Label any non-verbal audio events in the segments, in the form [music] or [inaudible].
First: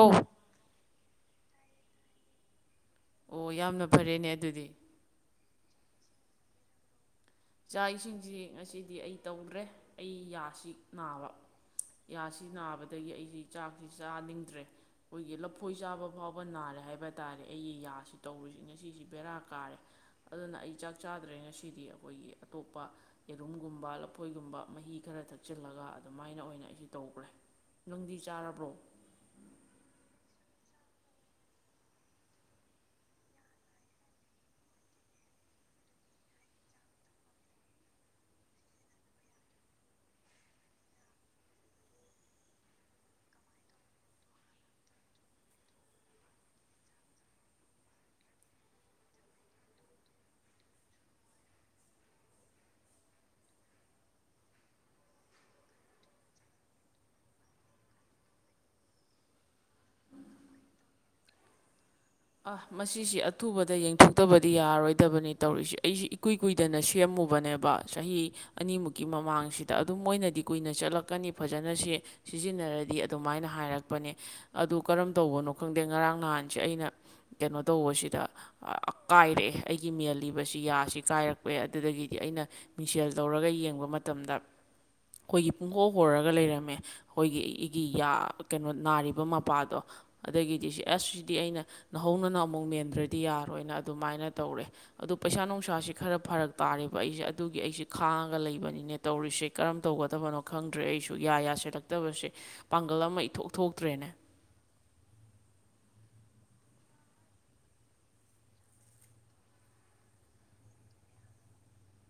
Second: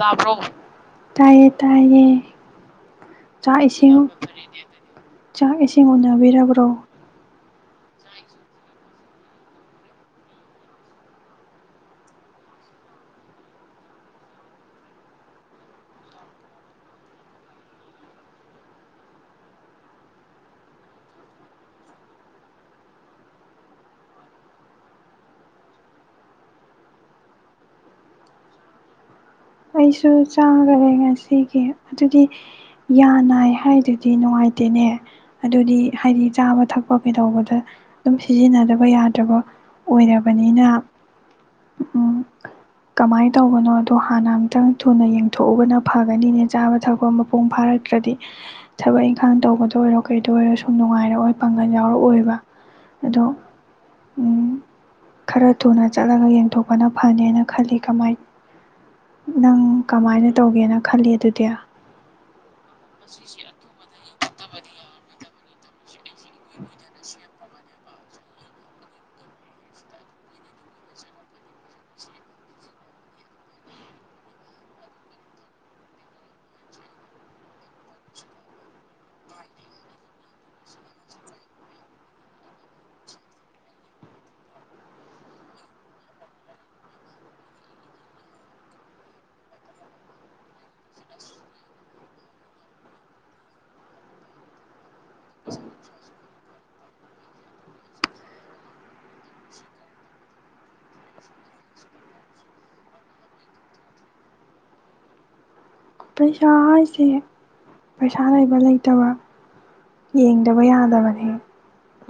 ꯇꯥꯕ꯭ꯔꯣ ꯇꯥꯏꯌꯦ ꯇꯥꯏꯌꯦ ꯑꯣ ꯆꯥꯛ ꯌꯥꯝꯅ ꯏꯁꯤꯡ ꯐꯔꯦꯅꯦ ꯑꯗꯨꯗꯤ ꯆꯥꯛ ꯏꯁꯤꯡ ꯎꯅꯕꯤꯔꯕ꯭ꯔꯣ ꯆꯥꯛ ꯏꯁꯤꯡꯁꯤ ꯉꯁꯤꯗꯤ ꯑꯩ ꯇꯧꯗ꯭ꯔꯦ ꯑꯩ ꯌꯥꯁꯤ ꯅꯥꯕ ꯌꯥꯁꯤ ꯅꯥꯕꯗꯒꯤ ꯑꯩꯁꯤꯦ ꯆꯥꯛꯁꯤ ꯆꯥꯅꯤꯡꯗ꯭ꯔꯦ ꯑꯩꯈꯣꯏꯒꯤ ꯂꯐꯣꯏ ꯆꯥꯕ ꯐꯥꯎꯕ ꯅꯥꯔꯦ ꯍꯥꯏꯕ ꯇꯥꯔꯦ ꯑꯩꯒꯤ ꯌꯥꯁꯤ ꯇꯧꯔꯨꯁꯤ ꯉꯁꯤꯁꯤ ꯕꯦꯔꯥ ꯀꯥꯔꯦ ꯑꯗꯨꯅ ꯑꯩ ꯆꯥꯛ ꯆꯥꯗ꯭ꯔꯦ ꯉꯁꯤꯗꯤ ꯑꯩꯈꯣꯏꯒꯤ ꯑꯇꯣꯞꯄ ꯌꯦꯔꯨꯝꯒꯨꯝꯕ ꯂꯐꯣꯏꯒꯨꯝꯕ ꯃꯍꯤ ꯈꯔ ꯊꯛꯆꯤꯜꯂꯒ ꯑꯗꯨꯃꯥꯏꯅ ꯑꯣꯏꯅ ꯑꯩꯁꯤ ꯇꯧꯈ꯭ꯔꯦ ꯅꯨꯡꯗꯤ ꯆꯥꯔꯕ꯭ꯔꯣ ꯑꯩꯁꯨ ꯆꯥꯈꯔꯦ ꯉꯁꯤꯒꯤ ꯑꯗꯨꯗꯤ ꯌꯥꯅꯥꯏ ꯍꯥꯏꯗꯨꯗꯤ ꯅꯨꯡꯉꯥꯏꯇꯦ ꯅꯦ ꯑꯗꯨꯗꯤ ꯍꯥꯏꯗꯤ ꯆꯥꯕ ꯊꯛꯄ ꯀꯩꯗꯧꯕꯗ ꯑꯗꯨꯝ ꯁꯤꯖꯤꯟꯅꯗꯕ ꯌꯥꯗ꯭ꯔꯕ ꯑꯣꯏꯔꯕꯅꯤꯅ ꯀꯃꯥꯏꯅ ꯇꯧꯕꯅꯣ ꯑꯗꯣ ꯍꯥꯟꯅ ꯈꯤꯇꯪ ꯊꯨꯅ ꯌꯦꯡꯊꯣꯛꯎꯕꯅ ꯐꯒꯅꯤꯅꯦ ꯆꯥꯕ ꯊꯛꯄ ꯃꯄꯨꯡ ꯐꯥꯔꯛꯇ꯭ꯔꯗꯤ ꯊꯕꯛ ꯏꯪꯈꯥꯡ ꯇꯧ ꯇꯧꯕꯗ ꯑꯣꯏꯔꯣ ꯀꯩꯗ ꯑꯣꯏꯔꯣ ꯁꯨꯝ ꯅꯨꯡꯉꯥꯏꯔꯛꯑꯣ ꯄꯥꯡꯒꯜ ꯌꯥꯎꯔꯛꯑꯣꯏꯕ ꯑꯗꯣ ꯎꯝ ꯈꯔ ꯊꯨꯅ ꯆꯠꯂꯒ ꯌꯦꯡꯊꯣꯛꯄꯅ ꯐꯅꯦꯅ ꯈꯜꯂꯤ ꯀꯃꯥꯏꯅ ꯅꯪ ꯀꯃꯥꯏꯅ ꯇꯧꯒꯦꯅ ꯈꯜꯂꯤ ꯑꯗꯨꯗꯤ ꯑ ꯃꯁꯤꯁꯤ ꯑꯊꯨꯕꯗ ꯌꯦꯡꯊꯣꯛꯇꯕꯗꯤ ꯌꯥꯔꯣꯏꯗꯕꯅꯤ ꯇꯧꯔꯤꯁꯤꯦ ꯑꯩꯁꯤ ꯀꯨꯏ ꯀꯨꯏꯗꯅ ꯁꯦꯝꯃꯨꯕꯅꯦꯕ ꯆꯍꯤ ꯑꯅꯤꯃꯨꯛꯀꯤ ꯃꯃꯥꯡꯁꯤꯗ ꯑꯗꯨꯝ ꯑꯣꯏꯅꯗꯤ ꯀꯨꯏꯅ ꯆꯠꯂꯛꯀꯅꯤ ꯐꯖꯅꯁꯦ ꯁꯤꯖꯤꯟꯅꯔ ꯍꯥꯏꯗꯤ ꯑꯗꯨꯃꯥꯏꯅ ꯍꯥꯏꯔꯛꯄꯅꯦ ꯑꯗꯨ ꯀꯔꯝ ꯇꯧꯕꯅꯣ ꯈꯪꯗꯦ ꯉꯔꯥꯡ ꯅꯍꯥꯟꯁꯦ ꯑꯩꯅ ꯀꯩꯅꯣ ꯇꯧꯕꯁꯤꯗ ꯀꯥꯏꯔꯛꯑꯦ ꯑꯩꯒꯤ ꯃꯦꯜꯂꯤꯕꯁꯤ ꯌꯥꯁꯤ ꯀꯥꯏꯔꯛꯄꯦ ꯑꯗꯨꯗꯒꯤ ꯍꯥꯏꯗꯤ ꯑꯩꯅ ꯃꯤꯁꯦꯜ ꯂꯧꯔꯒ ꯌꯦꯡꯕ ꯃꯇꯝꯗ ꯑꯩꯈꯣꯏꯒꯤ ꯄꯨꯡꯈꯣꯛ ꯍꯣꯔꯒ ꯂꯩꯔꯝꯃꯦ ꯑꯩꯈꯣꯏꯒꯤ ꯑꯩꯒꯤ ꯀꯩꯅꯣ ꯅꯥꯔꯤꯕ ꯃꯄꯥꯗꯣ ꯑꯗꯒꯤꯗꯤ ꯑꯁ ꯁꯤꯗꯤ ꯑꯩꯅ ꯅꯧꯍꯧꯅꯅ ꯑꯃꯨꯛ ꯃꯦꯟꯗ꯭ꯔꯗꯤ ꯌꯥꯔꯣꯏꯅ ꯑꯗꯨꯃꯥꯏꯅ ꯇꯧꯔꯦ ꯑꯗꯣ ꯄꯩꯁꯥ ꯅꯨꯡꯁꯥꯁꯤ ꯈꯔ ꯐꯔꯛ ꯇꯥꯔꯦ ꯑꯩꯁꯦ ꯑꯗꯨꯒꯤ ꯑꯩꯁꯦ ꯈꯥꯡꯉꯒ ꯂꯩꯕꯅꯤꯅꯦ ꯇꯧꯔꯤꯁꯦ ꯀꯔꯝ ꯇꯧꯒꯗꯕꯅꯣ ꯈꯪꯗ꯭ꯔꯦ ꯑꯩꯁꯨ ꯌꯥ ꯌꯥꯁꯤꯦꯔꯛꯇ ꯐꯠꯇꯕꯁꯦ ꯄꯥꯡꯒꯜ ꯑꯃ ꯏꯊꯣꯛ ꯊꯣꯛꯇ꯭ꯔꯦꯅꯦ [unintelligible] ꯄꯩꯁꯥ ꯍꯥꯏꯁꯦ ꯄꯩꯁꯥ ꯂꯩꯕ ꯂꯩꯇꯕ ꯌꯦꯡꯗꯕ ꯌꯥꯗꯕꯅꯦ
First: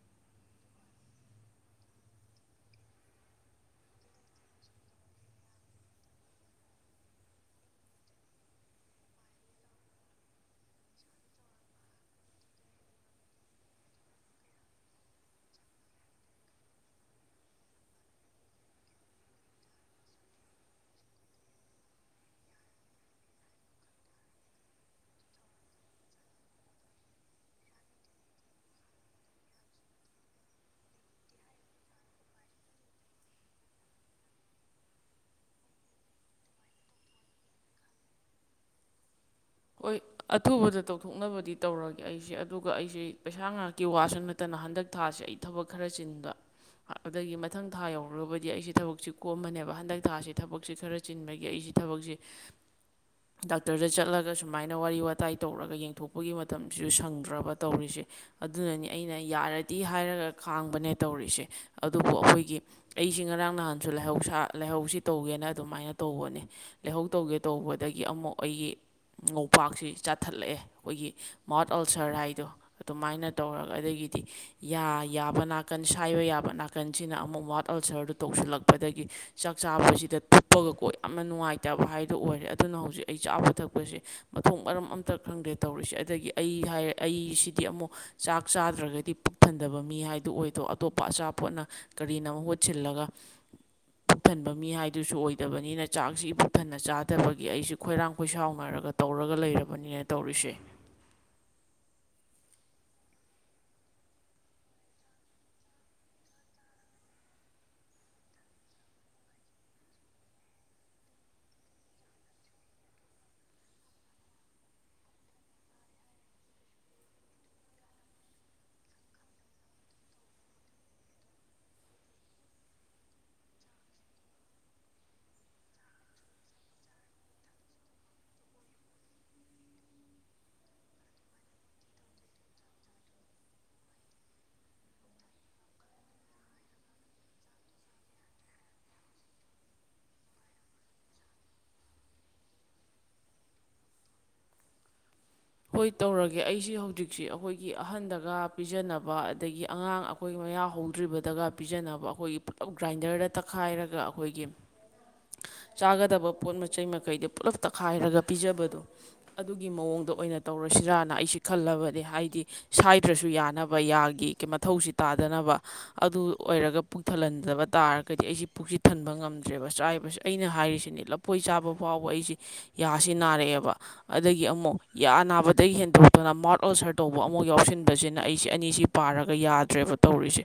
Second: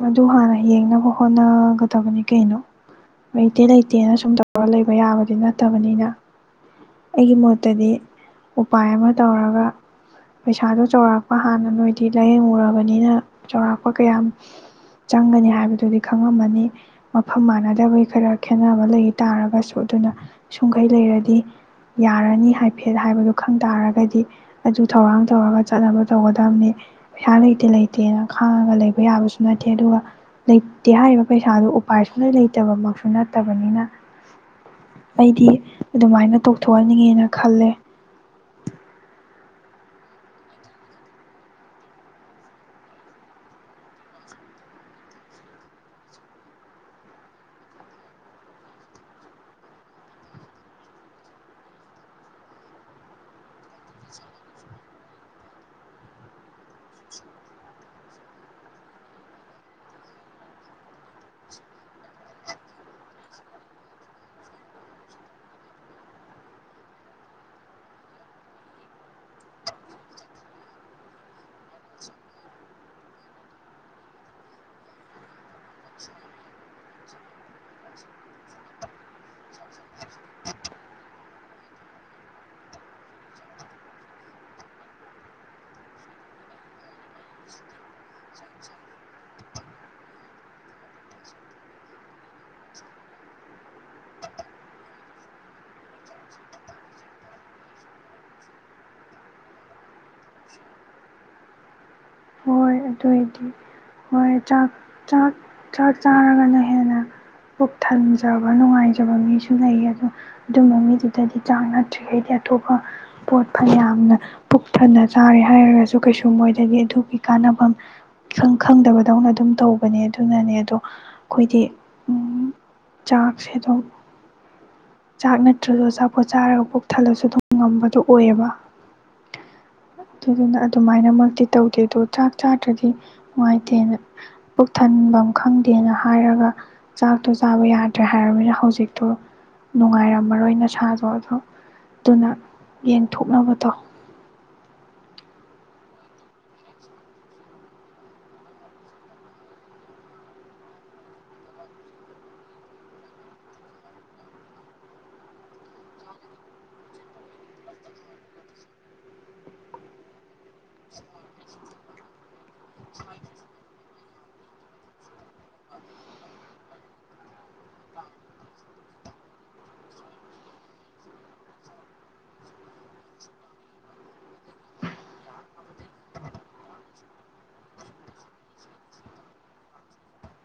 ꯑꯗꯨ ꯍꯥꯟꯅ ꯌꯦꯡꯅꯕ ꯍꯣꯠꯅꯒꯗꯕꯅꯤ ꯀꯩꯅꯣ ꯂꯩꯇꯦ ꯂꯩꯇꯦꯅ ꯁꯨꯝ ꯇꯧꯔꯒ ꯂꯩꯕ ꯌꯥꯕꯗꯤ ꯅꯠꯇꯕꯅꯤꯅ ꯑꯩꯒꯤ ꯃꯣꯠꯇꯗꯤ ꯎꯄꯥꯏ ꯑꯃ ꯇꯧꯔꯒ ꯄꯩꯁꯥꯗꯨ ꯆꯥꯎꯔꯥꯛꯄ ꯍꯥꯟꯅ ꯅꯣꯏꯗꯤ ꯂꯥꯏꯌꯦꯡꯉꯨꯔꯕꯅꯤꯅ ꯆꯥꯎꯔꯥꯛꯄ ꯀꯌꯥꯝ ꯆꯪꯒꯅꯤ ꯍꯥꯏꯕꯗꯨꯗꯤ ꯈꯪꯉꯝꯃꯅꯤ ꯃꯐꯝ ꯃꯥꯟꯅꯗꯕꯒꯤ ꯈꯔ ꯈꯦꯠꯅꯕ ꯂꯩ ꯇꯥꯔꯒꯁꯨ ꯑꯗꯨꯅ ꯁꯨꯝꯈꯩ ꯂꯩꯔꯗꯤ ꯌꯥꯔꯅꯤ ꯍꯥꯏꯐꯦꯠ ꯍꯥꯏꯕꯗꯨ ꯈꯪ ꯇꯥꯔꯒꯗꯤ ꯑꯗꯨ ꯊꯧꯔꯥꯡ ꯇꯧꯔꯒ ꯆꯠꯅꯕ ꯇꯧꯒꯗꯕꯅꯤ ꯄꯩꯁꯥ ꯂꯩꯇꯦ ꯂꯩꯇꯦꯅ ꯈꯥꯡꯉꯒ ꯂꯩꯕ ꯌꯥꯕꯁꯨ ꯅꯠꯇꯦ ꯑꯗꯨꯒ ꯂꯩꯇꯦ ꯍꯥꯏꯔꯤꯕ ꯄꯩꯁꯥꯗꯨ ꯎꯄꯥꯏ ꯁ ꯂꯩꯇꯕꯃꯛꯁꯨ ꯅꯠꯇꯕꯅꯤꯅ ꯑꯩꯗꯤ ꯑꯗꯨꯃꯥꯏꯅ ꯇ ꯊꯣꯛꯍꯟꯅꯤꯡꯉꯦꯅ ꯈꯜꯂꯦ ꯍꯣꯏ ꯑꯊꯨꯕꯗ ꯇꯧꯊꯣꯛꯅꯕꯗꯤ ꯇꯧꯔꯒꯦ ꯑꯩꯁꯦ ꯑꯗꯨꯒ ꯑꯩꯁꯦ ꯄꯩꯁꯥ ꯉꯍꯥꯛꯀꯤ ꯋꯥꯁꯨ ꯅꯠꯇꯅ ꯍꯟꯗꯛ ꯊꯥꯁꯦ ꯑꯩ ꯊꯕꯛ ꯈꯔ ꯆꯤꯟꯕ ꯑꯗꯨꯗꯒꯤ ꯃꯊꯪ ꯊꯥ ꯌꯧꯔꯨꯔꯕꯗꯤ ꯑꯩꯁꯦ ꯊꯕꯛꯁꯦ ꯀꯣꯝꯃꯅꯦꯕ ꯍꯟꯗꯛ ꯊꯥꯁꯦ ꯊꯕꯛꯁꯦ ꯈꯔ ꯆꯤꯟꯕꯒꯤ ꯑꯩꯁꯦ ꯁꯤ ꯊꯕꯛꯁꯦ ꯗꯥꯛꯇꯔꯗ ꯆꯠꯂꯒ ꯁꯨꯝ ꯁꯃꯥꯏꯅ ꯋꯥꯔꯤ ꯋꯥꯇꯥꯏ ꯇꯧꯔꯒ ꯌꯦꯡꯊꯣꯛꯄꯒꯤ ꯃꯇꯝꯁꯤꯁꯨ ꯁꯪꯗ꯭ꯔꯕ ꯇꯧꯔꯤꯁꯦ ꯑꯗꯨꯅꯅꯤ ꯑꯩꯅ ꯌꯥ ꯇꯥꯔꯗꯤ ꯍꯥꯏꯔꯒ ꯈꯥꯡꯕꯅꯦ ꯇꯧꯔꯤꯁꯦ ꯑꯗꯨꯕꯨ ꯑꯩꯈꯣꯏꯒꯤ ꯑꯩꯁꯤ ꯉꯔꯥꯡ ꯅꯍꯥꯟꯁꯨ ꯂꯩꯥꯏꯍꯧꯁꯥ ꯂꯥꯏꯍꯧꯁꯤ ꯇꯧꯒꯦꯅ ꯑꯗꯨꯃꯥꯏꯅ ꯇꯧꯕꯅꯤ ꯂꯥꯏꯍꯧ ꯇꯧꯒꯦ ꯇꯧꯕꯗꯒꯤ ꯑꯃꯨꯛ ꯑꯩꯒꯤ ꯉꯣꯄꯥꯛꯁꯤ ꯆꯥꯊꯠꯂꯛꯑꯦ ꯑꯩꯈꯣꯏꯒꯤ ꯃꯥꯣꯠ ꯑꯜꯁꯔ ꯍꯥꯏꯗꯣ ꯑꯗꯨꯃꯥꯏꯅ ꯇꯧꯔꯒ ꯑꯗꯒꯤ ꯌꯥꯕ ꯅꯥꯀꯟ ꯁꯥꯏꯕ ꯌꯥꯕ ꯅꯥꯀꯟꯁꯤꯅ ꯑꯃꯨꯛ ꯋꯥꯠ ꯑꯜꯁꯔꯗꯨ ꯇꯧꯁꯤꯜꯂꯛꯄꯗꯒꯤ ꯆꯥꯛ ꯆꯥꯕꯁꯤꯗ ꯊꯨꯞꯄꯒꯀꯣ ꯌꯥꯝꯅ ꯅꯨꯡꯉꯥꯏꯇꯕ ꯍꯥꯏꯗꯨ ꯑꯣꯏꯔꯦ ꯑꯗꯨꯅ ꯍꯧꯖꯤꯛ ꯑꯩ ꯆꯥꯕ ꯊꯛꯄ ꯃꯊꯣꯡ ꯃꯔꯝ ꯑꯝꯇꯥ ꯈꯪꯗꯦ ꯇꯧꯔꯤꯁꯦ ꯑꯗꯒꯤ ꯑꯩ ꯍꯥꯏꯔꯦ ꯑꯩꯁꯤꯗꯤ ꯑꯃꯨꯛ ꯆꯥꯛ ꯆꯥ ꯅꯠꯇ꯭ꯔꯒꯥꯗꯤ ꯄꯨꯛ ꯊꯟꯗꯕ ꯃꯤ ꯍꯥꯏꯗꯨ ꯑꯣꯏꯗꯣ ꯑꯇꯣꯞꯄ ꯑꯆꯥꯄꯣꯠꯅ ꯀꯔꯤꯅ ꯃꯍ ꯃꯍꯨꯠ ꯁꯤꯜꯂꯒ ꯄꯨꯛꯊꯟꯕꯥ ꯃꯤ ꯍꯥꯏꯗꯨꯁꯨ ꯑꯣꯏꯗꯕꯅꯤꯅ ꯆꯥꯛꯁꯤ ꯄꯨꯊꯟꯅ ꯆꯥꯗꯕꯒꯤ ꯑꯩꯁꯨ ꯈꯣꯏꯔꯥꯡ ꯈꯣꯏꯁꯥꯎ ꯇꯧꯔꯒ ꯂꯩꯔꯕꯅꯤ ꯍꯥꯏ ꯇꯧꯔꯤꯁꯦ [inaudible] ꯣꯏ ꯑꯗꯨꯑꯣꯏꯗꯤ ꯍꯣꯏ ꯆꯥꯛ ꯆꯥꯛ ꯆꯥꯛ ꯆꯥꯔꯒꯅ ꯍꯦꯟꯅ ꯄꯨꯛ ꯊꯟꯖꯕ ꯅꯨꯡꯉꯥꯏꯖꯕ ꯃꯤꯁꯨ ꯂꯩ ꯑꯗꯣ ꯑꯗꯨꯝꯕ ꯃꯤꯗꯨꯗꯗꯤ ꯆꯥꯡ ꯅꯠꯇ꯭ꯔꯤꯈꯩꯗꯤ ꯑꯇꯣꯞꯄ ꯄꯣꯠ ꯐ ꯌꯥꯝꯅ ꯄꯨꯛꯊꯅ ꯆꯥꯔꯦ ꯍꯥꯏꯔꯒꯁꯨ ꯀꯩꯁꯨ ꯃꯣꯏꯗꯗꯤ ꯑꯗꯨꯒꯤ ꯀꯥꯟꯅꯕ ꯑꯥ ꯏꯪ ꯈꯪꯗꯕꯗꯧꯅ ꯑꯗꯨꯝ ꯇꯧꯕꯅꯦ ꯑꯗꯨꯅꯅꯦ ꯑꯗꯣ ꯑꯩꯈꯣꯏꯗꯤ ꯆꯥꯛꯁꯦꯗꯣꯡ ꯆꯥꯛ ꯅꯠꯇ꯭ꯔꯁꯨ ꯑꯆꯥꯄꯣꯠ ꯆꯥꯔꯒ ꯄꯣꯛ ꯊꯜꯂꯁꯨ ꯑꯗꯨꯝ ꯉꯝꯕꯗꯣ ꯑꯣꯏꯌꯦꯕ [unintelligible] ꯑꯗꯨꯗꯨꯅ ꯑꯗꯨꯃꯥꯏꯅꯃꯛꯇꯤ ꯇꯧꯗꯦ ꯑꯗꯣ ꯆꯥꯛ ꯆꯥꯗ꯭ꯔꯗꯤ ꯅꯨꯡꯉꯥꯏꯇꯦꯅ ꯄꯨꯛꯊꯟ ꯊꯐꯝ ꯈꯪꯗꯦꯅ ꯍꯥꯏꯔꯒ ꯆꯥꯛꯇꯣ ꯆꯥꯕ ꯌꯥꯗ꯭ꯔꯦ ꯍꯥꯏꯔꯕꯅꯤꯅ ꯍꯧꯖꯤꯛꯇꯣ ꯅꯨꯡꯉꯥꯏꯔꯝꯃꯔꯣꯏ ꯅꯁꯥꯗꯣ ꯑꯗꯨ ꯑꯗꯨꯅ ꯌꯦꯟꯊꯣꯛꯅꯕꯗꯣ [unintelligible] ꯍꯣꯏ ꯇꯧꯔꯒꯦ ꯑꯩꯁꯤ ꯍꯧꯖꯤꯛꯁꯤ ꯑꯩꯈꯣꯏꯒꯤ ꯑꯍꯟꯗꯒ ꯄꯤꯖꯅꯕ ꯑꯗꯒꯤ ꯑꯉꯥꯡ ꯑꯩꯈꯣꯏ ꯃꯌꯥ ꯍꯧꯗ꯭ꯔꯤꯕꯗꯒ ꯄꯤꯖꯅꯕ ꯑꯩꯈꯣꯏꯒꯤ ꯄꯨꯂꯞ ꯒ꯭ꯔꯥꯏꯟꯗꯔꯗ ꯇꯛꯈꯥꯏꯔꯒ ꯑꯩꯈꯣꯏꯒꯤ ꯆꯥꯒꯗꯕ ꯄꯣꯠ ꯃꯆꯩ ꯃꯈꯩꯗꯤ ꯄꯨꯂꯞ ꯇꯛꯈꯥꯏꯔꯒ ꯄꯤꯖꯕꯗꯣ ꯑꯗꯨꯒꯤ ꯃꯑꯣꯡꯗ ꯑꯣꯏꯅ ꯇꯧꯔꯁꯤꯔꯥꯅ ꯑꯩꯁꯤ ꯈꯜꯂꯕꯗꯤ ꯍꯥꯏꯗꯤ ꯁꯥꯏꯗ꯭ꯔꯁꯨ ꯌꯥꯅꯕ ꯌꯥꯒꯤ ꯃꯊꯧꯁꯤ ꯇꯥꯗꯅꯕ ꯑꯗꯨ ꯑꯣꯏꯔꯒ ꯄꯨꯛ ꯊꯜꯍꯟꯗꯕ ꯇꯥꯔꯒꯗꯤ ꯑꯩꯁꯤ ꯄꯨꯛꯁꯤ ꯊꯟꯕ ꯉꯝꯗ꯭ꯔꯦꯕ ꯆꯕꯁꯤꯁꯨ ꯑꯩꯅ ꯑꯩꯅ ꯍꯥꯏꯔꯤꯁꯤꯅꯦ ꯂꯐꯣꯏ ꯆꯥꯕ ꯐꯥꯎꯕ ꯑꯩꯁꯤꯦ ꯌꯥꯁꯤ ꯅꯥꯔꯛꯑꯦꯕ ꯑꯗꯒꯤ ꯑꯃꯨꯛ ꯑꯅꯥꯕꯗꯒꯤ ꯍꯦꯟꯗꯣꯛꯇꯨꯅ ꯃꯥꯎꯠ ꯑꯣꯜꯁꯔ ꯇꯧꯕ ꯑꯃꯨꯛ ꯌꯥꯎꯁꯤꯟꯕꯁꯤꯅ ꯑꯩꯁꯤ ꯑꯅꯤꯁꯤ ꯄꯥꯔꯒ ꯌꯥꯗ꯭ꯔꯦꯕ ꯇꯧꯔꯤꯁꯦ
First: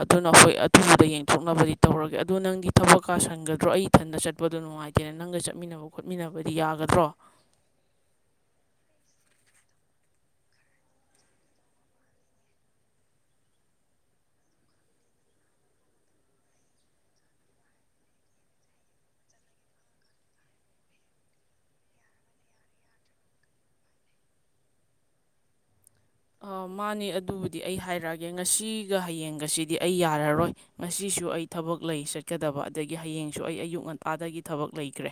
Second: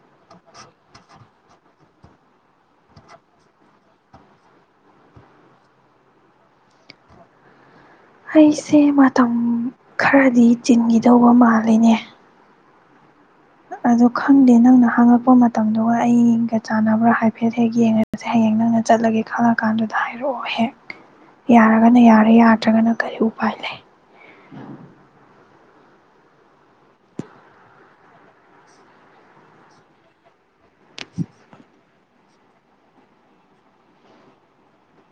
ꯑꯗꯨꯅ ꯑꯩꯈꯣꯏ ꯑꯊꯨꯕꯗ ꯌꯦꯡꯊꯣꯛꯅꯕꯗꯤ ꯇꯧꯔꯒꯦ ꯑꯗꯨ ꯅꯪꯗꯤ ꯊꯕꯛ ꯀꯥ ꯁꯟꯒꯗ꯭ꯔꯣ ꯑꯩ ꯊꯛ ꯃꯊꯟꯗ ꯆꯠꯄꯗꯣ ꯅꯨꯡꯉꯥꯏꯇꯦꯅ ꯅꯪꯒ ꯆꯠꯃꯤꯟꯅꯕ ꯈꯣꯠꯃꯤꯟꯅꯕꯗꯤ ꯌꯥꯒꯗ꯭ꯔꯣ [unintelligible] ꯑꯩꯁꯦ ꯃꯇꯝ ꯈꯔꯗꯤ ꯆꯤꯟꯈꯤꯗꯧꯕ ꯃꯥꯜꯂꯤꯅꯦ ꯑꯗ ꯈꯪꯗꯦ ꯅꯪꯅ ꯍꯥꯡꯉꯛꯄ ꯃꯇꯝꯗꯨꯒ ꯑꯩꯒ ꯆꯥꯟꯅꯕ꯭ꯔꯥ ꯍꯥꯏꯐꯦꯠ ꯍꯦꯛ ꯌꯦꯡꯉꯔꯁꯦ ꯍꯌꯦꯡ ꯅꯪ ꯀꯪꯅ ꯆꯠꯂꯒꯦ ꯈꯪꯉ ꯀꯥꯟꯗꯨꯗ ꯍꯥꯏꯔꯛꯑꯣ ꯍꯦꯛ ꯌꯥꯔꯒꯅ ꯌꯥꯔꯦ ꯌꯥꯗ꯭ꯔꯒꯅ ꯀꯔꯤ ꯎꯄꯥꯏ ꯂꯩ ꯃꯥꯅꯦ ꯑꯗꯨꯕꯨꯗꯤ ꯑꯩ ꯍꯥꯏꯔꯛꯑꯒꯦ ꯉꯁꯤꯒ ꯍꯌꯦꯡꯒꯁꯤꯗꯤ ꯑꯩ ꯌꯥꯔꯔꯣꯏ ꯉꯁꯤ ꯁꯨ ꯑꯩ ꯊꯕꯛ ꯂꯩ ꯆꯠꯀꯗꯕ ꯑꯗꯒꯤ ꯍꯌꯦꯡꯁꯨ ꯑꯩ ꯑꯌꯨꯛ ꯉꯟꯇꯥꯗꯒꯤ ꯊꯕꯛ ꯂꯩꯈ꯭ꯔꯦ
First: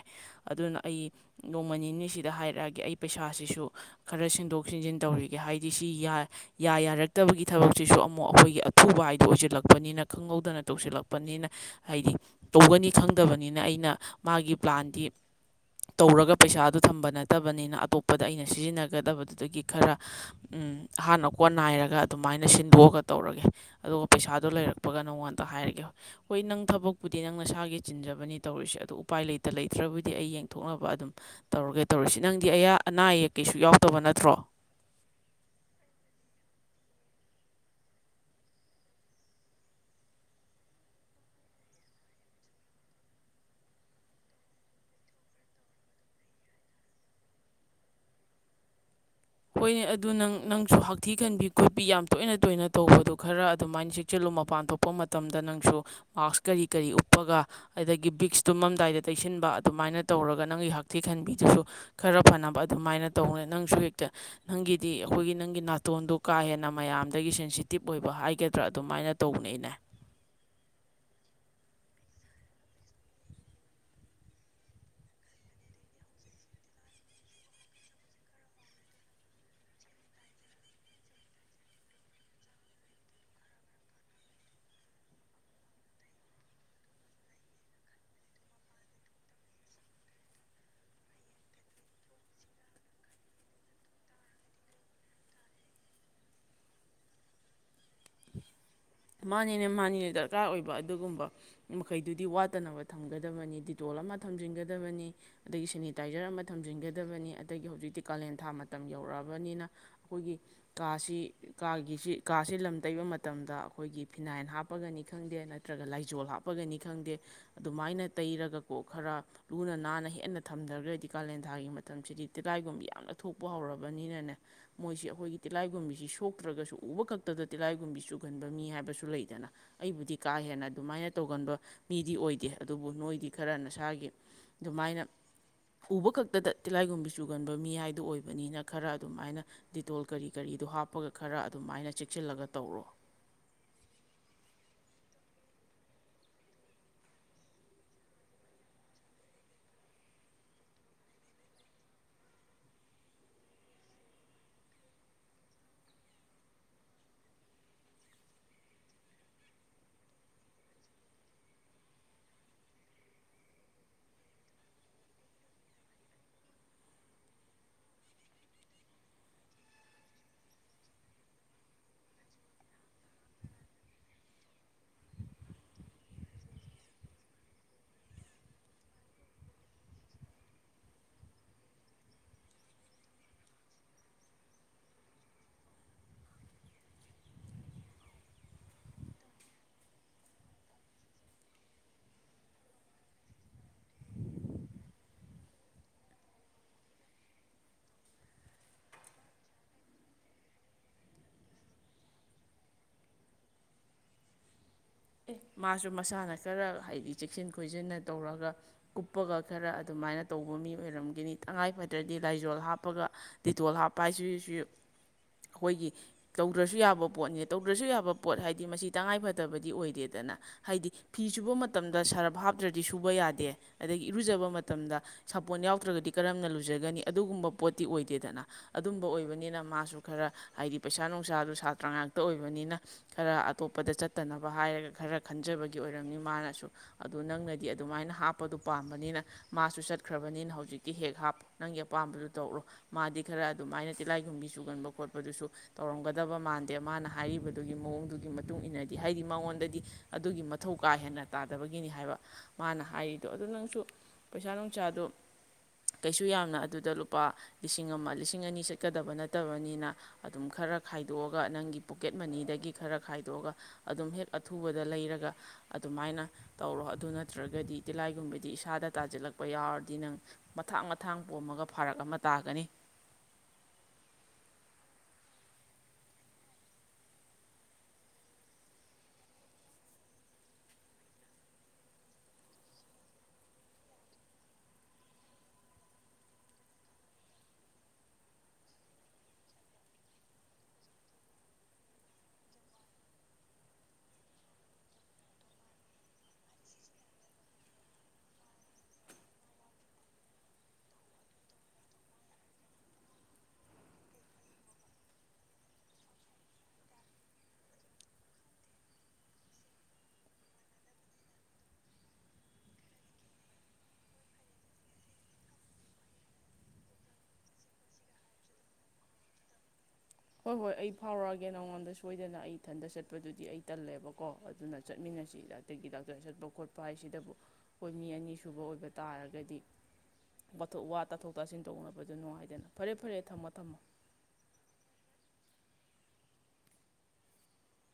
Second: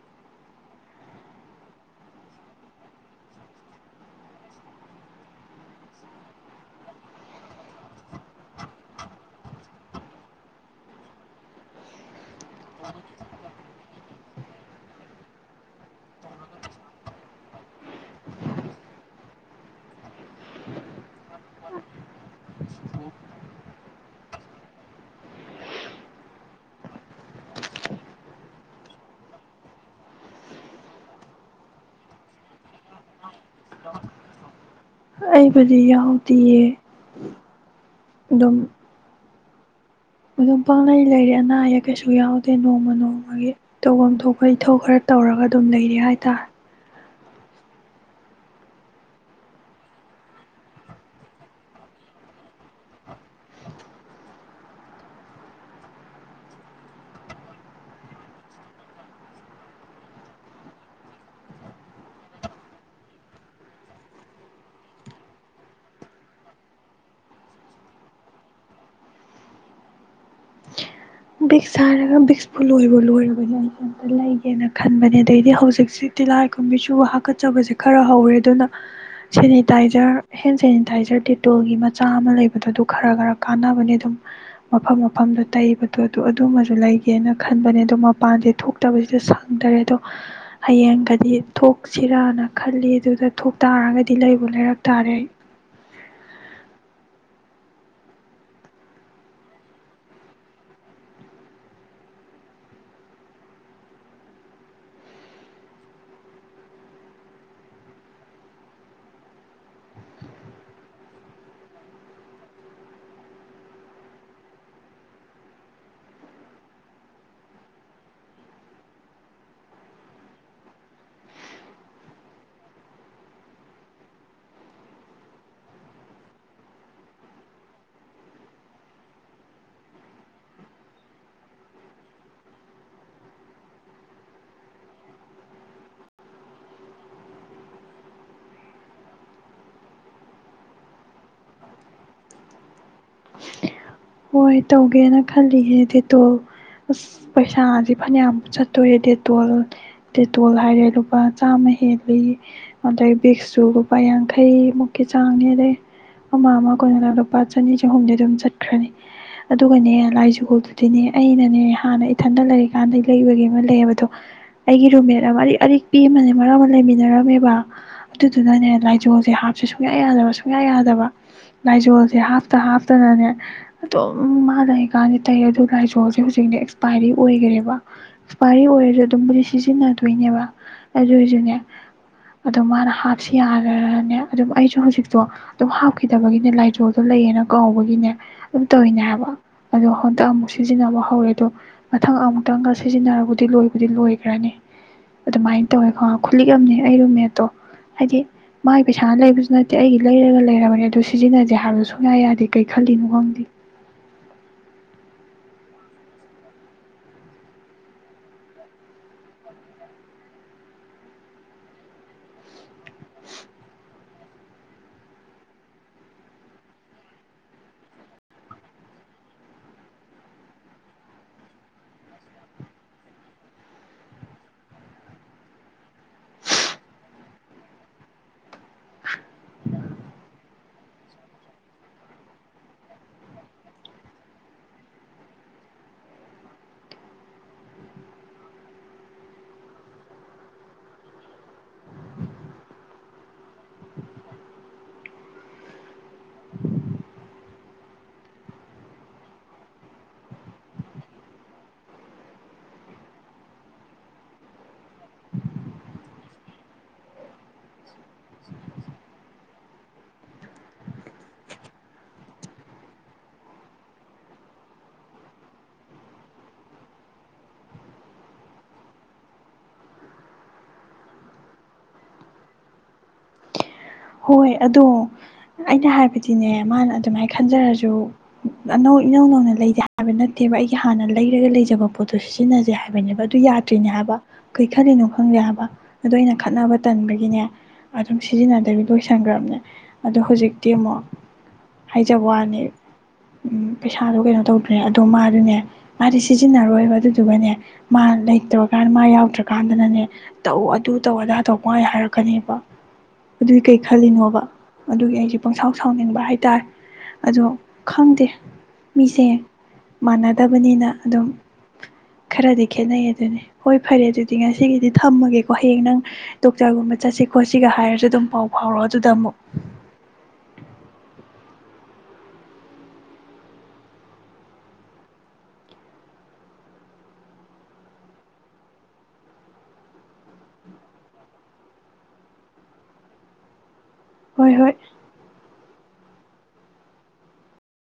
ꯑꯗꯨꯅ ꯑꯩ ꯅꯣꯡꯃ ꯅꯤꯅꯤꯁꯤꯗ ꯍꯥꯏꯔꯛꯑꯒꯦ ꯑꯩ ꯄꯩꯁꯥꯁꯤꯁꯨ ꯈꯔ ꯁꯦꯝꯗꯣꯛꯖꯤꯟ ꯇꯧꯔꯤꯒꯦ ꯍꯥꯏ ꯁꯤ ꯌꯥ ꯌꯥꯔꯛꯇꯕꯒꯤ ꯊꯕꯛꯁꯤꯁꯨ ꯑꯃꯨꯛ ꯑꯩꯈꯣꯏꯒꯤ ꯑꯊꯨꯕ ꯍꯥꯏꯗꯣ ꯑꯣꯏꯁꯤꯜꯂꯛꯄꯅꯤꯅ ꯈꯪꯍꯧꯗꯅ ꯇꯧꯁꯤꯜꯂꯛꯄꯅꯤꯅ ꯍꯥꯏꯗꯤ ꯇꯧꯒꯅꯤ ꯈꯪꯗꯕꯅꯤꯅ ꯑꯩꯅ ꯃꯥꯒꯤ ꯄ꯭ꯂꯥꯟꯗꯤ ꯇꯧꯔꯒ ꯄꯩꯁꯥ ꯑꯗꯨ ꯊꯝꯕ ꯅꯠꯇꯕꯅꯤꯅ ꯑꯇꯣꯞꯄꯗ ꯑꯩꯅ ꯁꯤꯖꯤꯟꯅꯒꯗꯕꯗꯨꯗꯒꯤ ꯈꯔ [inaudible] ꯑꯍꯥꯟꯅ ꯀꯣ ꯅꯥꯏꯔꯒ ꯑꯗꯨꯃꯥꯏꯅ ꯁꯤꯟꯗꯣꯛꯑꯒ ꯇꯧꯔꯒꯦ ꯑꯗꯨꯒ ꯄꯩꯁꯥꯗꯣ ꯂꯩꯔꯛꯄꯒ ꯅꯉꯣꯟꯇ ꯍꯥꯏꯔꯒꯦ ꯍꯣꯏ ꯅꯪ ꯊꯕꯛꯄꯨꯗꯤ ꯅꯪ ꯅꯁꯥꯒꯤ ꯆꯤꯟꯖꯕꯅꯤ ꯇꯧꯔꯤꯁꯦ ꯑꯗꯨ ꯎꯄꯥꯏ ꯂꯩꯇ ꯂꯩꯇ꯭ꯔꯕꯨꯗꯤ ꯑꯩ ꯌꯦꯡꯊꯣꯛꯅꯕ ꯑꯗꯨ ꯑꯗꯨꯝ ꯇꯧꯔꯒꯦ ꯇꯧꯔꯁꯤ ꯅꯪꯗꯤ ꯑꯌꯥ ꯑꯅꯥ ꯑꯌꯦꯛ ꯀꯩꯁꯨ ꯌꯥꯎꯗꯕ ꯅꯠꯇ꯭ꯔꯣ ꯑꯩꯕꯗꯤ ꯌꯥꯇꯌꯦ ꯗꯝ ꯑꯗꯨꯝ ꯄꯥꯛꯅꯩ ꯂꯩꯔꯦ ꯑꯅꯥ ꯑꯌꯦꯛ ꯀꯩꯁꯨ ꯌꯥꯎꯗꯦ ꯅꯣꯡꯃ ꯅꯣꯡꯃꯒꯤ ꯇꯧꯐꯝ ꯊꯣꯛꯄ ꯏꯊꯧ ꯈꯔ ꯇ ꯇꯧꯔꯒ ꯑꯗꯨꯝ ꯂꯩꯔ ꯍꯥꯏꯇꯥꯔꯦ ꯍꯣꯏꯅꯦ ꯑꯗꯨ ꯅꯪ ꯅꯪꯁꯨ ꯍꯛꯊꯤ ꯈꯟꯕꯤ ꯈꯣꯠꯄꯤ ꯌꯥꯝ ꯇꯣꯏꯅ ꯇꯣꯏꯅ ꯇꯧꯕꯗꯣ ꯈꯔ ꯑꯗꯨꯃꯥꯏꯅ ꯁꯦꯛꯆꯜꯂꯨ ꯃꯄꯥꯟ ꯊꯣꯛꯄ ꯃꯇꯝꯗ ꯅꯪꯁꯨ ꯃꯥꯛꯁ ꯀꯔꯤ ꯀꯔꯤ ꯎꯞꯄꯒ ꯑꯗꯒꯤ ꯕꯤꯛꯁ ꯇꯨꯃꯝꯗꯥꯏꯗ ꯇꯩꯁꯟ ꯊꯤꯟꯕ ꯑꯗꯨꯃꯥꯏꯅ ꯇꯧꯔꯒ ꯅꯪꯒꯤ ꯍꯛꯊꯤ ꯈꯟꯕꯤꯗꯨꯁꯨ ꯈꯔ ꯐꯅꯕ ꯑꯗꯨꯃꯥꯏꯅ ꯇꯧꯅꯤ ꯅꯪꯁꯨ ꯍꯦꯛ ꯅꯪꯒꯤꯗꯤ ꯑꯩꯈꯣꯏꯒꯤ ꯅꯪꯒꯤ ꯅꯥꯇꯣꯟꯗꯣ ꯀꯥ ꯍꯦꯟꯅ ꯃꯌꯥꯝꯗꯒꯤ ꯁꯦꯟꯁꯤꯇꯤꯞ ꯑꯣꯏꯕ ꯍꯥꯏꯒꯗ꯭ꯔꯥ ꯑꯗꯨꯃꯥꯏꯅ ꯁꯃꯥꯏꯅ ꯇꯧꯕꯅꯦ ꯑꯅꯦ [unintelligible] ꯕꯤꯛꯁ ꯁꯥꯔꯒ ꯕꯤꯛꯁꯄꯨ ꯂꯣꯏ ꯂꯣꯏꯔꯕꯗꯤ ꯑꯩꯁ ꯑꯝꯇ ꯂꯩꯒꯦꯅ ꯈꯟꯕꯅꯦ ꯑꯗꯩꯗꯤ ꯍꯧꯖꯤꯛꯁꯤ ꯂꯥꯏꯈꯨꯝꯕꯤꯁꯨ ꯍꯥꯀꯠꯆꯕꯁꯦ ꯈꯔ ꯍꯧꯋꯦ ꯑꯗꯨꯅ ꯁꯦꯅꯤꯇꯥꯏꯖꯔ ꯍꯦꯟ ꯁꯦꯅꯤꯇꯥꯏꯖꯔ ꯇꯦꯇꯣꯜꯒꯤ ꯃꯆꯥ ꯑꯃ ꯂꯩꯕꯗꯣ ꯑꯗꯨ ꯈꯔ ꯈꯔ ꯀꯥꯟꯅꯕꯅꯤ ꯑꯗꯨꯝ ꯃꯐꯝ ꯃꯐꯝꯗ ꯇꯩꯕ ꯑꯗꯨ ꯑꯗꯨꯃꯁꯨ ꯂꯩꯒꯦꯅ ꯈꯟꯕꯅꯦ ꯑꯗꯣ ꯃꯄꯥꯟꯁꯦ ꯊꯣꯛꯇꯕꯁꯤꯗ ꯁꯪꯗꯔꯦ ꯑꯗꯣ ꯍꯌꯦꯡ ꯒꯗꯤ ꯊꯣꯛꯁꯤꯔꯥꯅ ꯈꯜꯂꯤ ꯑꯗꯨꯗ ꯊꯣꯛ ꯇꯥꯔꯒꯗꯤ ꯂꯩꯕꯨ ꯂꯩꯔꯛ ꯇꯥꯔꯦ ꯑꯩ [unintelligible] ꯃꯥꯅꯤꯅ ꯃꯥꯅꯤꯅ ꯗꯔꯀꯥꯔ ꯑꯣꯏꯕ ꯑꯗꯨꯒꯨꯝꯕ ꯃꯈꯩꯗꯨꯗꯤ ꯋꯥꯠꯇꯅꯕ ꯊꯝꯒꯗꯕꯅꯤ ꯗꯤꯇꯣꯜ ꯍꯧ ꯇꯧꯔꯛꯑꯕꯅꯤꯅ ꯑꯩꯈꯣꯏꯒꯤ ꯀꯥꯁꯤ ꯀꯥꯒꯤꯁꯤ ꯀꯥꯁꯤ ꯂꯝ ꯇꯩꯕ ꯃꯇꯝꯗ ꯑꯩꯈꯣꯏꯒꯤ ꯐꯤꯅꯥꯏꯟ ꯍꯥꯞꯄꯒꯅꯤ ꯈꯪꯗꯦ ꯅꯠꯇ꯭ꯔꯒ ꯂꯥꯏꯖꯣꯜ ꯍꯥꯞꯄꯒꯅꯤ ꯈꯪꯗꯦ ꯑꯗꯨꯃꯥꯏꯅ ꯇꯩꯔꯒ ꯄꯣꯛ ꯈꯔ ꯂꯨꯅ ꯅꯥꯟꯅ ꯍꯦꯟꯅ ꯊꯝꯊꯔꯒꯗꯤ ꯀꯥꯂꯦꯟ ꯊꯥꯒꯤ ꯃꯇꯝꯁꯤꯗꯤ ꯇꯤꯂꯥꯏꯒꯨꯝꯕ ꯌꯥꯝꯅ ꯊꯣꯛꯄ ꯍꯧꯔꯔꯕꯒ ꯣꯏ ꯇꯤꯤ ꯍꯥꯏ ꯂꯩꯗꯅ ꯑꯩꯕꯨ ꯀ ꯑꯗꯨꯃꯥꯏꯅ ꯇꯟ ꯃꯤ ꯑꯣꯏꯗꯦ ꯑꯗꯨꯕꯨ ꯅꯣꯏꯗꯤ ꯈ ꯈꯔ ꯅꯁꯥꯒꯤ ꯑꯗꯨꯃꯥꯏꯅ ꯎꯕ ꯈꯛꯇꯗ ꯇꯤꯂꯥꯏꯒꯨꯝꯕꯤ ꯆꯨꯒꯟꯕ ꯃꯤ ꯍꯥꯏꯗꯨ ꯑꯣꯏꯕꯅꯤꯅ ꯈꯔ ꯑꯗꯨꯝꯥꯏꯅ ꯗꯤꯇꯣꯜ ꯀꯔꯤ ꯀꯔꯤ ꯑꯩꯗꯨꯣ ꯍꯥꯞꯄꯒ ꯈꯔ ꯑꯗꯨꯝ ꯍꯥꯏꯅ ꯆꯦꯛꯁꯤꯜꯂꯒ ꯇꯧꯔꯣ ꯍꯣꯏ ꯇꯧꯒꯦꯅ ꯈꯜꯂꯤꯁꯅꯦ ꯇꯦꯇꯣꯜ ꯑꯁ ꯄꯩꯁꯥꯁꯦ ꯐꯅꯌꯥꯝ ꯆꯠꯇꯣꯏꯔꯦ ꯗꯦꯇꯣꯜ ꯗꯦꯇꯣꯜ ꯍꯥꯏꯔꯦ ꯂꯨꯄꯥ ꯆꯥꯃ ꯍꯦꯜꯂꯤ ꯑꯗꯩ ꯕꯤꯛꯁꯁꯨ ꯂꯨꯄꯥ ꯌꯥꯡꯈꯩꯃꯨꯛꯀꯤ ꯆꯥꯡꯅꯤ ꯑꯗꯩ ꯑꯃ ꯑꯃ ꯀꯅꯅ ꯂꯨꯄꯥ ꯆꯅꯤ ꯆꯍꯨꯝꯗꯤ ꯑꯗꯨꯝ ꯆꯠꯈ꯭ꯔꯅꯤ ꯑꯗꯨꯒꯅꯦ ꯂꯥꯏ ꯖꯨꯒꯣꯜꯗꯨꯗꯤꯅꯦ ꯑꯩꯅꯅꯦ ꯍꯥꯟꯅ ꯏꯊꯟꯗ ꯂꯩꯔꯤꯀꯥꯟꯗ ꯂꯩꯕꯒꯤ ꯑꯃ ꯂꯩꯑꯕꯗꯣ ꯑꯩꯒꯤ ꯔꯨꯝꯃꯦꯠ ꯑꯃ ꯑꯔꯤꯛ ꯑꯔꯤꯛ ꯄꯤ ꯑꯃꯅꯦ ꯃꯔꯛ ꯑꯃ ꯂꯩꯃꯤꯟꯅꯔꯝꯃꯦꯕ ꯑꯗꯨꯗꯨꯅꯅꯦ ꯂꯥꯏꯖꯣꯜꯁꯦ ꯍꯥꯞꯁ ꯁꯨꯡꯌꯥ ꯌꯥꯗꯕ ꯁꯨꯡꯌꯥ ꯌꯥꯗꯕ ꯂꯥꯏꯖꯣꯜꯁꯦ ꯍꯥꯞꯇ ꯍꯥꯞꯇꯅꯅꯦ ꯑꯗꯨꯝ ꯃꯥ ꯂꯩꯀꯥꯟꯗꯤ ꯇꯩ ꯑꯗꯨ ꯂꯥꯏꯖꯣꯜꯁꯦ ꯍꯧꯖꯤꯛꯤ ꯑꯦꯛꯁꯄꯥꯏꯔꯤ ꯑꯣꯏꯈꯔꯦꯕ ꯑꯦꯛꯁꯄꯔꯤ ꯑꯣꯏ ꯑꯣꯏꯔꯁꯨ ꯑꯗꯨꯝꯕꯨꯗꯤ ꯁꯤꯖꯤꯟꯅꯗꯣꯏꯅꯦꯕ ꯑꯗꯨ ꯑꯣꯏꯔꯁꯨꯅꯦ ꯑꯗꯣ ꯃꯥꯅ ꯍꯥꯞꯁꯤ ꯌꯥꯔꯅꯦ ꯑꯗꯨꯝ ꯑꯩꯁꯨ ꯍꯧꯖꯤꯛꯇꯣ ꯑꯗꯨꯝ ꯍꯥꯞꯈꯤꯗꯕꯒꯤꯅꯦ ꯂꯥꯏꯖꯣꯗꯣ ꯂꯩ ꯂꯩꯌꯦꯅ ꯀꯧꯕꯒꯤꯅꯦ ꯑꯗꯨꯝ ꯇꯧꯔꯤꯅꯦ ꯍꯥꯏꯕ ꯑꯗꯣ ꯍꯟꯛꯇꯛ ꯑꯃꯨꯛ ꯁꯤꯖꯤꯟꯅꯕ ꯍꯧꯔꯦ ꯑꯗꯣ ꯃꯊꯪ ꯑꯃꯨꯛꯇꯪꯒ ꯁꯤꯖꯤꯟꯅꯔꯕꯨꯗꯤ ꯂꯣꯏꯕꯨꯗꯤ ꯂꯣꯏꯈ꯭ꯔꯅꯤ ꯑꯗꯨꯃꯥꯏꯅ ꯇꯧꯋꯦ ꯈꯣ ꯈꯨꯂꯤꯛ ꯑꯅꯦ ꯑꯩꯔꯨꯝꯃꯦꯠꯇꯣ ꯍꯥꯏꯗꯤ ꯃꯥꯒꯤ ꯄꯩꯁꯥꯅ ꯂꯩꯕꯁꯨ ꯅꯠꯇꯦ ꯑꯩꯒꯤ ꯂꯩꯔꯒ ꯂꯩꯔꯕꯅꯦ ꯑꯗꯨ ꯁꯤꯖꯤꯟꯅꯁꯦ ꯍꯥꯏꯕꯗꯣ ꯁꯨꯡꯌꯥ ꯌꯥꯗꯦ ꯀꯩ ꯈꯜꯂꯤꯅꯣ ꯈꯪꯗꯦ ꯎ ꯃꯥꯁꯨ ꯃꯁꯥꯅ ꯈꯔ ꯍꯥꯏꯗꯤ ꯆꯦꯛꯁꯤꯟ ꯈꯣꯏꯁꯤꯟꯅ ꯇꯧꯔꯒ ꯀꯨꯞꯄꯒ ꯈꯔ ꯑꯗꯨꯃꯥꯏꯅ ꯇꯧꯕ ꯑꯣꯏꯔꯝꯅꯤ ꯇꯉꯥꯏ ꯐꯗ꯭ꯔꯗꯤ ꯂꯥꯏꯖꯣꯜ ꯍꯥꯞꯄꯒ ꯇꯤꯇꯣꯜ ꯍꯥꯞꯄ ꯍꯥꯏ ꯑꯩꯈꯣꯏꯒꯤ ꯇꯧꯗ꯭ꯔꯁꯨ ꯌꯥꯕ ꯄꯣꯠꯅꯦ ꯇꯧꯗ꯭ꯔꯁꯨ ꯌꯥꯕ ꯄꯣꯠ ꯍꯥꯏꯗꯤ ꯃꯁꯤ ꯇꯉꯥꯏꯐꯗꯕꯗꯤ ꯑꯣꯏꯗꯦ ꯗꯦꯗꯅ ꯍꯥꯏꯗꯤ ꯐꯤ ꯁꯨꯕ ꯃꯇꯝꯗ ꯁꯔꯞ ꯍꯥꯞꯇ꯭ꯔꯗꯤ ꯁꯨꯕ ꯌꯥꯗꯦ ꯑꯗꯒꯤ ꯏꯔꯨꯖꯕ ꯃꯇꯝꯗ ꯁꯥꯄꯣꯟ ꯌꯥꯎꯗ꯭ꯔꯒꯗꯤ ꯀꯔꯝꯅ ꯂꯨꯖꯒꯅꯤ ꯑꯗꯨꯒꯨꯝꯕ ꯄꯣꯠꯇꯤ ꯑꯣꯏꯗꯦꯗꯅ ꯑꯗꯨꯝꯕ ꯑꯣꯏꯕꯅꯤꯅ ꯃꯥꯁꯨ ꯑꯗꯨ ꯈꯔ ꯍꯥꯏꯗꯤ ꯄꯩꯁꯥ ꯅꯨꯡꯁꯥꯗꯨ ꯁꯥꯇ꯭ꯔ ꯉꯥꯛꯇ ꯑꯣꯏꯕꯅꯤꯅ ꯈꯔ ꯑꯇꯣꯞꯄꯗ ꯆꯠꯇꯅꯕ ꯍꯥꯏꯔꯒ ꯈꯔ ꯈꯟꯖꯕꯒꯤ ꯑꯣꯏꯔꯝꯅꯤ ꯃꯥꯅꯁꯨ ꯑꯗꯨ ꯅꯪꯅꯗꯤ ꯑꯗꯨꯃꯥꯏꯅ ꯍꯥꯞꯄꯗꯨ ꯄꯥꯝꯕꯅꯤꯅ ꯃꯥꯁꯨ ꯆꯠ ꯆꯠꯈ꯭ꯔꯕꯅꯤꯅ ꯍꯧꯖꯤꯛꯇꯤ ꯍꯦꯛ ꯍꯥꯞ ꯅꯪꯒꯤ ꯑꯄꯥꯝꯕꯗꯨ ꯇꯧꯔꯣ ꯃꯥꯗꯤ ꯈꯔ ꯑꯗꯨꯃꯥꯏꯅ ꯇꯤꯜꯂꯥꯏꯈꯨꯝꯕꯤ ꯆꯨꯒꯟꯕ ꯈꯣꯠꯄꯗꯨꯁꯨ ꯇꯧꯔꯝꯒꯗꯕ ꯃꯥꯟꯗꯦ ꯃꯥꯅ ꯍꯥꯏꯔꯤꯕꯗꯨꯒꯤ ꯃꯑꯣꯡꯗꯨꯒꯤ ꯃꯇꯨꯡ ꯏꯟꯅꯗꯤ ꯍꯥꯏꯗꯤ ꯃꯉꯣꯟꯗꯗꯤ ꯑꯗꯨꯒꯤ ꯃꯊꯧ ꯀꯥ ꯍꯦꯟꯅ ꯇꯥꯗꯕꯒꯤꯅꯤ ꯍꯥꯏꯕ ꯃꯥꯅ ꯍꯥꯏꯔꯤꯗꯣ ꯑꯗꯨ ꯅꯪꯁꯨ ꯄꯩꯁꯥ ꯅꯨꯡꯁꯥ ꯑꯗꯣ ꯀꯩꯁꯨ ꯌꯥꯝꯅ ꯑꯗꯨꯗ ꯂꯨꯄꯥ ꯂꯤꯁꯤꯡ ꯑꯃ ꯂꯤꯁꯤꯡ ꯑꯅꯤ ꯆꯠꯀꯗꯕ ꯅꯠꯇꯕꯅꯤꯅ ꯑꯗꯨꯝ ꯈꯔ ꯈꯔ ꯈꯥꯏꯗꯣꯛꯑꯒ ꯅꯪꯒꯤ ꯄꯣꯀꯦꯠ ꯃꯅꯤꯗꯒꯤ ꯈꯔ ꯈꯥꯏꯗꯣꯛꯑꯒ ꯑꯗꯨꯝ ꯍꯦꯛ ꯑꯊꯨꯕꯗ ꯂꯩꯔꯒ ꯑꯗꯨꯃꯥꯏꯅ ꯇꯧꯔꯣ ꯑꯗꯨ ꯅꯠꯇ꯭ꯔꯒꯗꯤ ꯇꯤꯂꯥꯏꯒꯨꯝꯕꯗꯤ ꯏꯁꯥꯗ ꯇꯥꯖꯤꯜꯂꯛꯄ ꯌꯥꯎꯔꯗꯤ ꯅꯪ ꯃꯊꯥꯡ ꯃꯊꯥꯡ ꯄꯣꯝꯃꯒ ꯐꯔꯛ ꯑꯃ ꯇꯥꯒꯅꯤ [unintelligible] ꯍꯣꯏ ꯑꯗꯣ ꯑꯩꯅ ꯍꯥꯏꯕꯗꯤꯅꯦ ꯃꯥꯅ ꯑꯗꯨꯃꯥꯏꯅ ꯈꯟꯖꯔꯁꯨ ꯑꯅꯧ ꯏꯅꯧ ꯅꯧꯅ ꯂꯩꯇꯦ ꯍꯥꯏꯕ ꯅꯠꯇꯦꯕ ꯑꯩꯒꯤ ꯍꯥꯟꯅ ꯂꯩꯔꯒ ꯂꯩꯖꯕ ꯄꯣꯠꯇꯣ ꯁꯤꯖꯤꯟꯅꯖꯦ ꯍꯥꯏꯕꯅꯦꯕ ꯑꯗꯨ ꯌꯥꯗ꯭ꯔꯤꯅꯦ ꯍꯥꯏ ꯍꯥꯏꯕ ꯀꯩ ꯈꯜꯂꯥꯅꯣ ꯈꯪꯗꯦ ꯍꯥꯏꯕ ꯑꯗꯣ ꯑꯩꯅ ꯈꯠꯅꯕ ꯇꯟꯕꯒꯤꯅꯦ ꯑꯗꯨꯝ ꯁꯥꯖꯤꯟꯅꯗꯕꯤ ꯂꯣꯏꯁꯟꯒ꯭ꯔꯝꯅꯦ ꯑꯗꯣ ꯍꯧꯖꯤꯛꯇꯤ ꯑꯃꯨꯛ ꯍꯥꯏꯖꯕ ꯋꯥꯅꯤ ꯎꯝ ꯄꯩꯁꯥꯗꯣ ꯀꯩꯅꯣ ꯇꯧꯗ꯭ꯔꯦ ꯑꯗꯣ ꯃꯥꯗꯤꯅꯦ ꯃꯥꯗꯤ ꯁꯤꯖꯤꯟꯅꯔꯣꯏꯕ ꯑꯗꯨꯗꯨꯒꯅꯦ ꯃꯥ ꯂꯩꯇꯕ ꯀꯥꯟꯗ ꯃꯥ ꯌꯥꯎꯗ꯭ꯔꯀꯥꯟꯗꯅꯅꯦ ꯇꯧ ꯑꯗꯨ ꯇꯧ ꯑꯗꯥ ꯇꯧ ꯄꯪꯍꯥꯏ ꯍꯥꯏꯔꯛꯀꯅꯤꯕ ꯑꯗꯨꯏ ꯀꯩ ꯈꯜꯂꯤꯅꯣꯕ ꯑꯗꯨꯒꯤ ꯑꯩꯁꯦ ꯄꯪꯁꯥꯎ ꯁꯥꯎꯅꯤꯡꯕ ꯍꯥꯏꯇꯥꯔꯦ ꯑꯗꯣ ꯈꯪꯗꯦ ꯃꯤꯁꯦ ꯃꯥꯟꯅꯗꯕꯅꯤꯅ ꯑꯗꯨꯝ ꯈꯔꯗꯤ ꯈꯦꯠꯅꯩ ꯑꯗꯨꯅꯤ ꯍꯣꯏ ꯐꯔꯦ ꯑꯗꯨꯗꯤ ꯉꯁꯤꯒꯤꯗꯤ ꯊꯝꯃꯒꯦꯀꯣ ꯍꯌꯦꯡ ꯅꯪ ꯗꯣꯛꯇꯔꯒꯨꯝ ꯆꯠꯁꯤ ꯈꯣꯠꯁꯤꯒ ꯍꯥꯏꯔꯁꯨ ꯑꯗꯨꯝ ꯄꯥꯎ ꯐꯥꯎꯔꯛꯑꯣ ꯑꯗꯨꯗ ꯑꯃꯨꯛ ꯍꯣꯏ ꯍꯣꯏ ꯑꯩ ꯐꯥꯎꯔꯛꯑꯒꯦ ꯅꯉꯣꯟꯗ ꯁꯣꯏꯗꯅ ꯑꯩ ꯏꯊꯟꯗ ꯆꯠꯄꯗꯨꯗꯤ ꯑꯩ ꯇꯜꯂꯦꯕꯀꯣ ꯑꯗꯨꯅ ꯆꯠꯃꯤꯟ [unintelligible] ꯗꯥꯛꯇꯔ ꯆꯠꯄ ꯈꯣꯠꯄ ꯍꯥꯏꯁꯤꯗꯕꯨ ꯑꯈꯣꯏ ꯃꯤ ꯑꯅꯤ ꯁꯨꯕ ꯑꯣꯏꯕ ꯇꯥꯔꯒꯗꯤ ꯋꯥꯊꯣꯛ ꯋꯥ ꯇꯥꯊꯣꯛ ꯇꯥꯁꯤꯟ ꯇꯧꯅꯕꯗꯨ ꯅꯨꯡꯉꯥꯏꯗꯅ ꯐꯔꯦ ꯐꯔꯦ ꯊꯝꯃꯣ ꯊꯝꯃꯣ ꯍꯣꯏ ꯍꯣꯏ